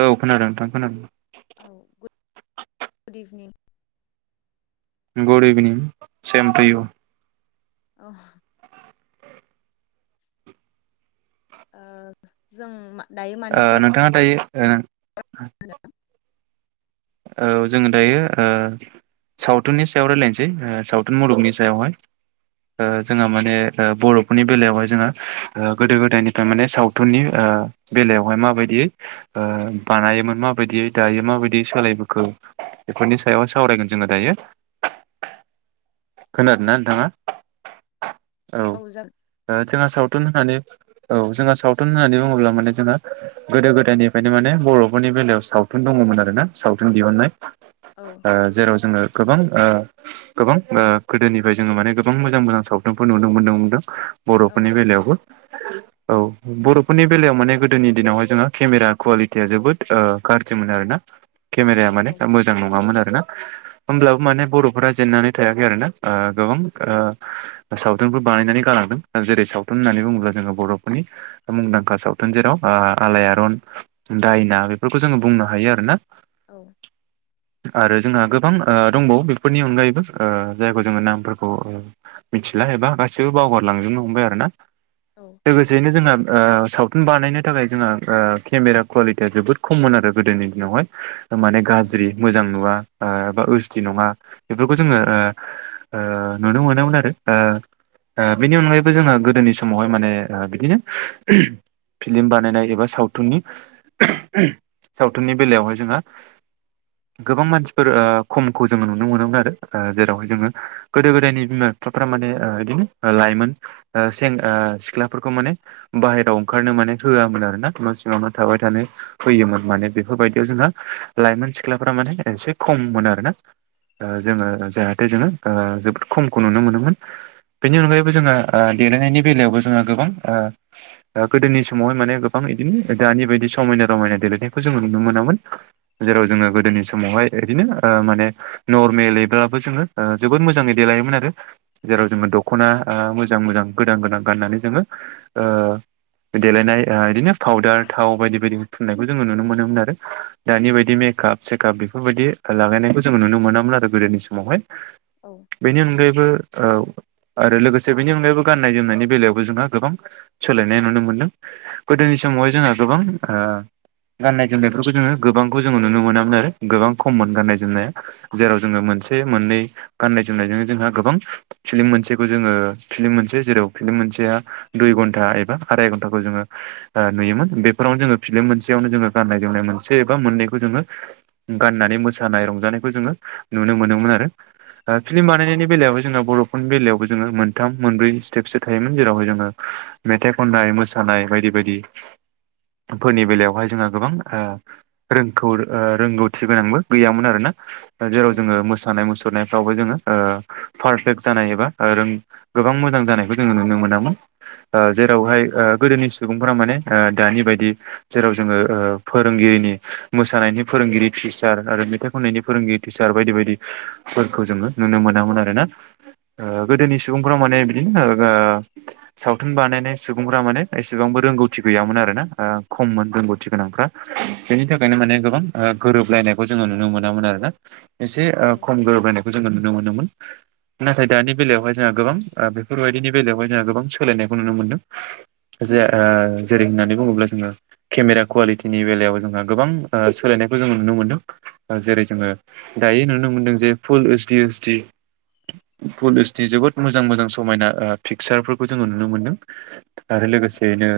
औ खोनादों नोंथां खोनादों औ good evening good evening same to you औ ओ जों मा दायो ओ मानि सायाव नोंथाङा दायै ओ औ जोङो दायो ओ सावथुननि सायाव रायजलायनोसै सावथुन मुलुगनि सायावहाय जोंहा माने होनो? औ बर'फोरनि बेलायावहाय जोंहा गोदो गोदायनिफ्राय माने सावथुननि ओ बेलायावहाय माबायदि ओ बाना योमोन माबायदि दायो माबायदि सोलाय यो बेफोरनि सायाव सावरायगोन जोङो दायो औ खोनादों ना नोंथाङा औ जोंहा सावथुन होनानै औ जोंहा सावथुन होननानै बुङोब्ला माने जोंहा गोदो गोदायनिफ्रायनो माने बर'फोरनि बेलायाव सावथुन सावथुन दङमोन आरोना सावथुन दिहुननाय औ जेराव जोङो गोबां ओ गोबां ओ गोदोनिफ्राय जोङो माने गोबां मोजां मोजां सावथुनफोर नुनो मोनदों नुदों औ बर'फोरनि बेलायावबो औ बर'फोरनि बेलायाव माने गोदोनि दिनावहाय जोंहा केमेरा कुवालिटिया जोबोद ओ गाज्रि मोन आरोना। औ केमेराया माने औ मोजां नङामोन आरोना होमब्लाबो माने बर'फोरा जेननानै थायाखै आरोना ओ गोबां ओ सावथुनफोर बानायनानै गालांबाय जेरै सावथुन होन्नानै बुङोब्ला जोङो बर'फोरनि मुंदांखा सावथुन जेराव आलायारन दायना बेफोरखौ जोङो बुंनो हायो आरो ना औ आरो जोंहा गोबां ओ दंबावो बेफोरनि अनगायैबो ओ जायखौ जोङो नामफोरखौ मिथिला एबा गासैबो बावगारलांजोबनो हमबाय आरोना औ लोगोसेयैनो जोंना ओ सावथुन बानायनो थाखाय जोंहा केमेरा कुवालिटिया जोबोद खममोन आरो गोदोनि दिनावहाय माने गाज्रि मोजां नुवा ओ बा ओसदि नङा बेफोरखौ जोङो ओ नुनो मोनोमोन आरो ओ बेनि अनगायैबो जोंहा गोदोनि समावहाय माने बिदिनो फिल्म बानायनाय एबा सावथुननि सावथुननि बेलायावहाय जोंहा गोबां मानसिफोर ओ खमखौ जोङो नुनो मोनोमोन आरो ओ जेरावहाय जोङो गोदो गोदायनि सिख्लाफ्रा माने ओ बिदिनो लाइमोन ओ सेंग्रा सिख्लाफोरखौ माने बाहेरायाव ओंखारनो मो माने होआमोन आरो ना न' सिङावनो थाबाय थानो होयोमोन माने बेफोरबायदियाव जोंहा लाइमोन सिख्लाफोरा माने एसे खममोन आरोना। ओ जोङो जाहाथे जोङो ओ जोबोद खमखौ नुनो मोनोमोन बेनि अनगायैबो जोङो आ देलायनायनि बेलायावबो जोङो गोबां ओ ओ गोदोनि समावहाय माने गोबां इदिनो दानि बायदि समायना रमायना देलायनायखौ जोङो नुनो मोनामोन, जेराव जोङो गोदोनि समावहाय इदिनो ओ माने नरमेलैब्लाबो जोङो जोबोद मोजाङै देलायोमोन आरो। जेराव जोङो दख'ना आ मोजां मोजां गोदान गोदान गाननानै जोङो ओ देलायनाय ओ इदिनो फावदार, थाव बायदि बायदि फुननायखौ जोङो नुनो मोनोमोन आरो। दानि बायदि मेकाप सेकाप बेफोरबायदि लागायनाय खौ जोङो नुनो मोनामोन आरो गोदोनि समावहाय। बेनि अनगायैबो ओ आरो लोगोसे बेनि अनगायैबो गाननाय जोमनायनि बेलायावबो जोंहा गोबां सोलायनाय नुनो मोनदों गोदोनि समावहाय जोङो गोबां ओ गाननाय जोमनायफोरखौ जोङो गोबांखौ जोङो नुनो मोनामोन, गोबां खममोन गाननाय जोमनाय जेराव जोङो मोनसे मोननै गाननाय जोमनायजों जोंहा गोबां फिल्म मोनसेखौ जोङो फिल्म मोनसे जेराव फिल्म मोनसेया दुइ घन्टा एबा आराय घन्टाखौ जोङो आ नुयोमोन। बेफोरावनो जोङो फिल्म मोनसेयावनो जोङो गाननाय जोमनाय मोनसे जेनेबा मोननैखौ जोङो गाननानै मोसानाय रंजानायखौ जोङो नुनो मोनोमोन आरो। ओ फिल्म बानायनायनि बेलायावहाय जोङो बर'फोरनि बेलायावबो जोङो मोनथाम मोनब्रै स्टेपसो थायोमोन। जेरावहाय जोङो मेथाइ खननाय, मोसानाय बायदि बायदिफोरनि बेलायावहाय जोंहा गोबां ओ रोंखौ ओ रोंगौथि गोनांबो गैयामोन आरोना जेराव जोङो मोसानाय मुसुरनाय यावबो जोङो ओ पारफेक्ट जानाय एबा रों गोबां मोजां जानायखौ जोङो नुनो मोनामोन। ओ जेरावहाय ओ गोदोनि सुबुंफोरा माने ओ दानि बायदि जेराव जोङो ओ फोर फोरोंगिरिनि मोसानायनि फोरोंगिरि टिचार आरो मेथाइ खननायनि फोरोंगिरि टिचार बायदि बायदि खौ जोङो नुनो मोनामोन आरो ना। ओ गोदोनि सुबुंफोरा माने बिदिनो ओ सावथुन बानायनाय सुबुंफोरा माने एसेबां रोंगौथि गैयामोन आरो ना, आ खममोन रोंगौथि गोनांफ्रा। बेनि थाखायनो माने गोबां आ गोरोबलायनाय खौ जोङो नुनो मोनामोन आरोना एसे आ खम गोरोबायनायखौ जोङो नुनो मोनोमोन। नाथाय दानि बेलायावहाय जोंहा गोबां बेफोरबायदिनि बेलायावहाय जोंहा गोबां सोलायनायखौ नुनो मोनदों। जे ओ जेरै होननानै बुङोब्ला जोङो केमेरा कुवालिटि नि बेलायाव जोंहा गोबां ओ सोलायनायखौ जोङो नुनो मोनदों। जेरै जोङो दायो नुनो मोनदों जे फुल ओइसडि एसडि पुल ओइसडि जोबोद मोजां मोजां समायना ओ पिकचारफोरखौ जोङो नुनो मोनदों। आरो औ लोगोसेयैनो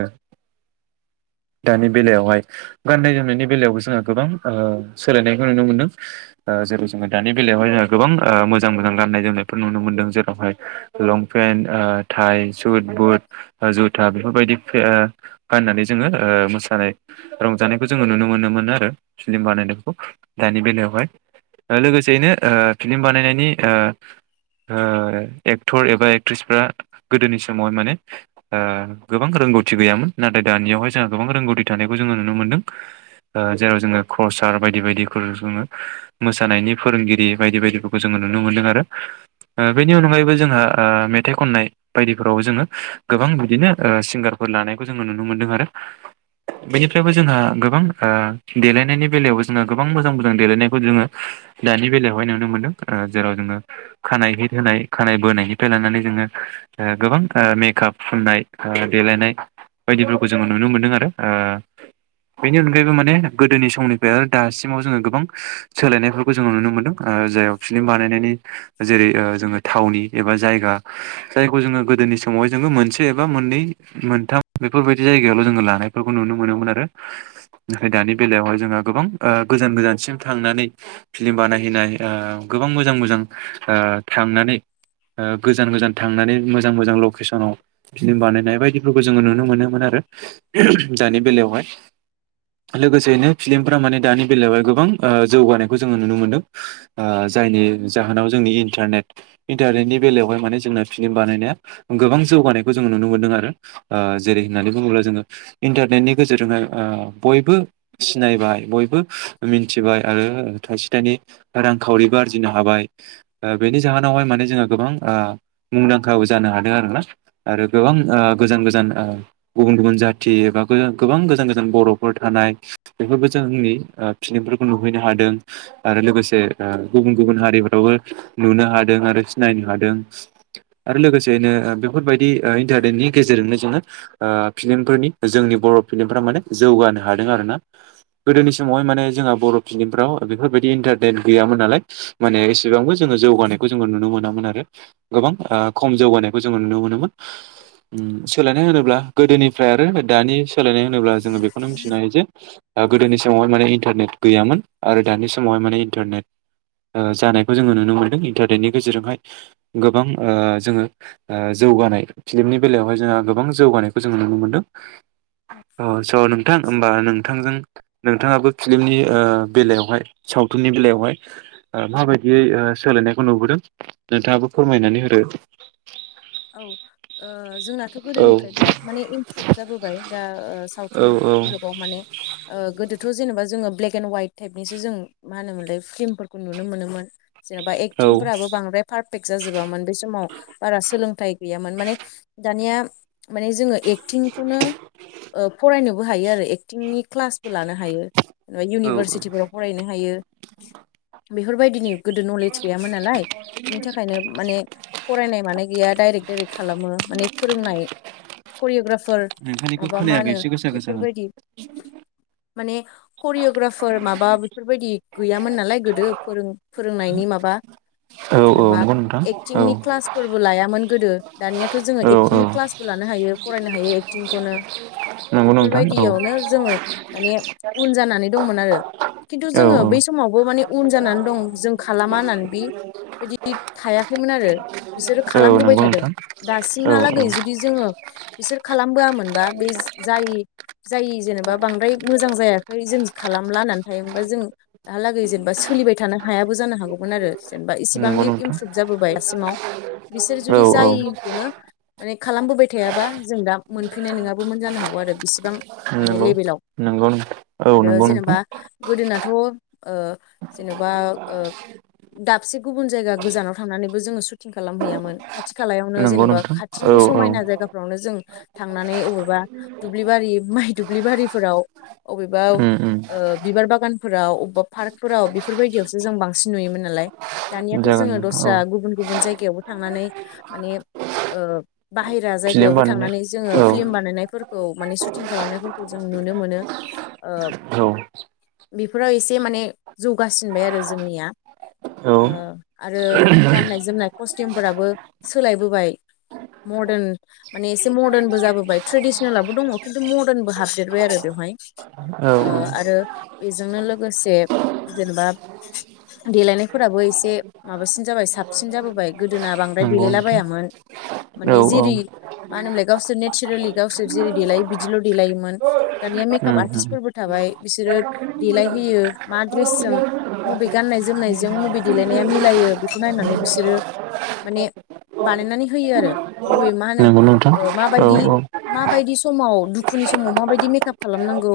दानि बेलायावहाय गाननाय जोमनायनि बेलायावबो जोङो गोबां आ सोलायनायखौ नुनो मोनदों। आ जेरै जोङो दानि बेलायाव बेवहाय जों गोबां मोजां मोजां गान्नाय जोमनायफोर नुनो मोन्दों जेरावहाय लंपेन्ट ओ थाइ सुद बुट ओ जुथा बेफोरबायदि ओ गाननानै जोङो ओ मोसानाय रंजानायखौ जोङो नुनो मोनोमोन आरो फिलिम बानायनायखौ दानि बेलायावहाय लोगोसेयैनो ओ फिल्म बानायनायनि ओ ओ एक्टर एबा एक्ट्रिसफ्रा गोदोनि समाव माने ओ गोबां रों रोंगौथि गैयामोन। नाथाय दानियावहाय जोंहा गोबां रोंगौथि थानायखौ जोङो नुनो मोन्दों। ओ जेराव जोङो क्रसार बायदि बायदिखौ जोङो मोसानायनि फोरोंगिरि बायदि बायदिफोरखौ जोङो नुनो मोनदों आरो। ओ बेनि अनगायैबो जोंहा आ मेथाइ खननाय बायदिफोराव जोङो गोबां बिदिनो ओ सिंगारफोर लानायखौ जोङो नुनो मोनदों आरो। बेनिफ्रायबो जोंहा गोबां ओ देलायनायनि बेलायावबो जोंहा गोबां मोजां मोजां देलायनायखौ जोङो दानि बेलायावहाय नुनो मोनदों ओ जेराव जोङो खानाइ हित होनाय खानाय बोनायनिफ्राय लानानै जोङो ओ गोबां ओ मेकाप फुननाय ओ देलायनाय बायदिफोरखौ जोङो नुनो मोनदों आरो। ओ बेनि अनगायैबो माने गोदोनि समनिफ्राय आरो दासिमाव जोङो गोबां सोलायनायफोरखौ जोङो नुनो मोनदों। ओ जाय फिलम बानायनायनि जेरै ओ जोङो थावनि एबा जायगा जायखौ जोङो गोदो नि समावाय जोङो मोनसे एबा मोननै मोनथाम बेफोरबायदि जायगायावल' जोङो लानाय फोरखौ नुनो मोनोमोन आरो नाथाय दानि बेलायावहाय जोंहा गोबां ओ गोजान गोजानसिम थांनानै फ्लिम बानायहैनाय ओ गोबां मोजां मोजां ओ थांनानै ओ गोजान गोजान थांनानै मोजां मोजां लकेसनाव फ्लिम बानायनाय बायदिफोरखौ जोङो नुनो मोनोमोन आरो दानि बेलायावहाय लोगोसेयैनो फ्लिमफोरा माने दानि बेलायावहाय गोबां ओ जौगानायखौ जोङो नुनो मोनदों ओ जायनि जाहोनाव जोंनि इन्टारनेट इन्टारनेटनि बेलायावहाय माने जोंना फिल्म बानायनाया गोबां ज जौगानायखौ जोंङो नुनो मोनदों आरो औ जेरै होननानै बुङोब्ला जोङो इन्टारनेटनि गेजेरजोंहाय ओ बयबो सिनायबाय बयबो मिथिबाय आरो थाइसे थाइनै रांखावरिबो आरजिनो हाबाय ओ बेनि जाहोनावहाय माने जोङहा गोबां ओ मुंदांखा जानो हादों आरो ना आरो गोबां ओ गोजान गोजान ओ गुबुन गुबुन जाथ थि एबा गोबां गोजान गोजान बर'फोर थानाय बेफोरबो जों आंनि ओ फ्लिमफोरखौ नुहैनो हाद दों आरो लोगोसे गुबुन गुबुन हारिफोरावबो नुनो हादों आरो सिनायनो हादों आरो लोगोसेयैनो ओ बेफोरबायदि ओ इन्टारनेटनि गेजेरजोंनो जोङो ओ फिल्मफोरनि जोंनि बर' फिलिमफ्रा माने जौगानो हादों आरोना गोदोनि समावहाय माने जोंहा बर' फिलिमफ्राव बेफोरबायदि इन्टारटेेन गैयामोन नालाय माने एसेबांबो जों जौगानायखौ जों नुनो मोनामोन आरो गोबां ओ खम जौगानायखौ जो नुनो मोनोमोन उम सोलायनाय होनोब्ला गोदोनिफ्राय आरो दानि सोलायनाय होनोब्ला जोङो बेखौनो मिथिनो हायो जे ओ गोदोनि समावहाय माने इन्टारनेट गैयामोन आरो दानि समावहाय माने इन्टारनेट ओ जानायखौ जोङो नुनो मोनदों इन्टारनेटनि गेजेरजोंहाय गोबां ओ जोङो ओ जोङो जौगानाय फिल्मनि बेलायावहाय जोंहा गोबां जौगानायखौ जोङो नुनो मोनदों औ स' नोंथां होमबा नोंथांजों नोंथाङाबो फिल्मनि ओ बेलायावहाय सावथुननि बेलायावहाय ओ माबायदियै ओ सोलायनायखौ नुबोदों नोंथाङाबो फोरमायनानै होदो औ ओ जोंनाथ' औ गोदोनिफ्राय बिराद माने इमप्रुभ जाबोबाय दा औ सावथुन मुलुगाव माने ओ गोदोथ' जेनेबा जोङो ब्लेक एणड ह्वाइट टाइपनिसो जों मा होनोमोनलाय फ्लिमफोरखौ नुनो मोनोमोन जेन'बा औ एक्टिंफोराबो बांद्राय पारफेक्ट जाजोबामोन बे समाव बारा सोलों थाय गैयामोन माने दानिया माने जोङो एकटिंखौनो ओ फरायनोबो हायो आरो एक्टिंनि क्लासबो लानो हायो ओ औ औ इउनिभारसिटिफोराव फरायनो हायो बेफोरबायदिनि गोदो नलेज गैयामोन नालाय बिनि थाखायनो माने फरायनाय मानाय गैया दायरेक दायरेक खालामो माने फोरोंनाय करियग्राफ फोर नोंथांनिखौ माबा मा खोनायाखै होनो एसे गोसा गोसा होन बेफोरबायदि माने करिय'ग्राफार माबा बेफोरबायदि गैयामोन नालाय गोदो फोरों-फोरोंनायनि माबा औ औ जेनबा नंगौ नोंथां औ एटिंनि क्लासफोरबो लायामोन गोदो दानियाथ' जोङो औ औ एक्टिंनि क्लासबो लानो हायो फरायनो हायो एकटिंखौनो नंगौ नोंथां औ बेफोरबायदियावनो जोङो माने उन जानानै दंमोन आरो खिन्थु औ जोङो बै समावबो माने उन जानानै दं जों खालामा होननानै बि बायदि थायाखैमोन आरो बिसोरो औ खालामबोबाय था नंगौ नोंथां औ औ दासिमहालागै जुदि जोङो बिसोर खालामबोआमोनबा बे जाय जेनेबा बांद्राय मोजां जायाखै जों खालामला होननानै थायो हबा जोंहालागै जेनेबा सोलिबाय थानो हायाबो जानो हागौमोन आरो जेनेबा नंगौ इसेबांनि नोंथां इमप्रुभ जाबोबाय दसिमाव बिसोर औ जुदि औ जायिखौनो माने खालामबोबाय थायाबा जों दा मोनफैनाय नङाबो मोन जानो हागौ आरो बिसिबां माने नंगौ लेबेलाव नंगौ औ आरो नंगौ नोंथां जेनेबा गोदोनाथ'। ओ जेन'बा ओ। दाबसे गुबुन जायगा गोजानाव थांनानैबो जोङो सुटिं खालामहैयामोन। खाथि खालायावनो नंगौ जेनेबा नोंथां औ खाथिनि औ समायना जायगाफ्रावनो जों। थांनानै अबेबा दुब्लिबारि माइ दुब्लिबारिफोराव। अबेबा उम ओ उम बिबार बागानफोराव अबेबा पार्कफोराव बेफोरबायदियावसो जों बांसिन नुयोमोन आरो। नालाय दानियाथ' जागोन जोङो औ दस्रा गुबुन-गुबुन जायगायावबो थांनानै। माने ओ बाहेरा फिल्म जायगायावबो बानायनाय थांनानै जोङो औ फिल्म बानायनाय फोर। खौ माने सुटिं खालामनायफोरखौ जों नुनो मोनो ओ। औ बेफोराव एसे माने जौगासिनबाय आरो जोंनिया। ओ औ आरो गाननाय जोमनाय कस्टिमफोराबो सोलायबोबाय। मदार्न माने एसे मदार्नबो जाबोबाय ट्रेडिसनेलबो दङ खिन्थु मदार्नबो हाबदेरबाय आरो बेयाव। [unintelligible] औ ओ आरो बेजोंनो लोगोसे जेनेबा देलायनायफोराबो एसे। एसे माबासिन जाबाय साबसिन जाबोबाय गोदोना बांद्राय नंगौ नोंथां देलायलाबायामोन। औ माने औ जिरि। उम मानो होनोमलाय गावसोर नेचारेलि गावसोर जेरै देलायो बिदिल' देलायोमोन दानिया मेकआप आरटिस उम फोरबो थाबाय। बाय बिसोर देल होयो मा द्रेसजों मबे गनाय जनायजों मबे देलनाया। मिलायो बेखौ नायनानै बिसोरो माने। बानायनानै होयो आरो गुबै मा होनो नंगौ नोंथां ओ औ माबायदि-माबायदि समाव। दुखुनि समाव माबायदि मेकआप खालामनांगौ।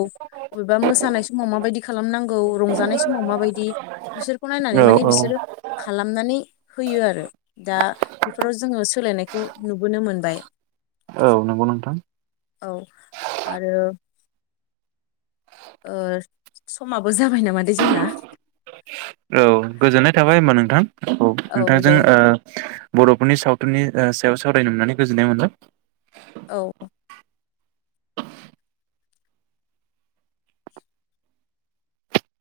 अबेबा मोसानाय समाव माबायदि खालामनांगौ रंजानाय समाव माबायदि बिसोरखौ नायनानै औ माने औ बिसोरो। खालामनानै होयो आरो दा। बेफोराव जोङो सोलायनायखौ नुबोनो मोनबाय। नंगौ नोंथां औ आरो। ओ समाबो जाबाय नामादै जोंना। औ गोजोननाय थाबाय होमबा नोंथां औ औ नोंथांजों दे ओ बर'फोरनि सावथुननि ओ सायाव सावरायनो मोननानै गोजोननाय मोनबाय। औ-औ।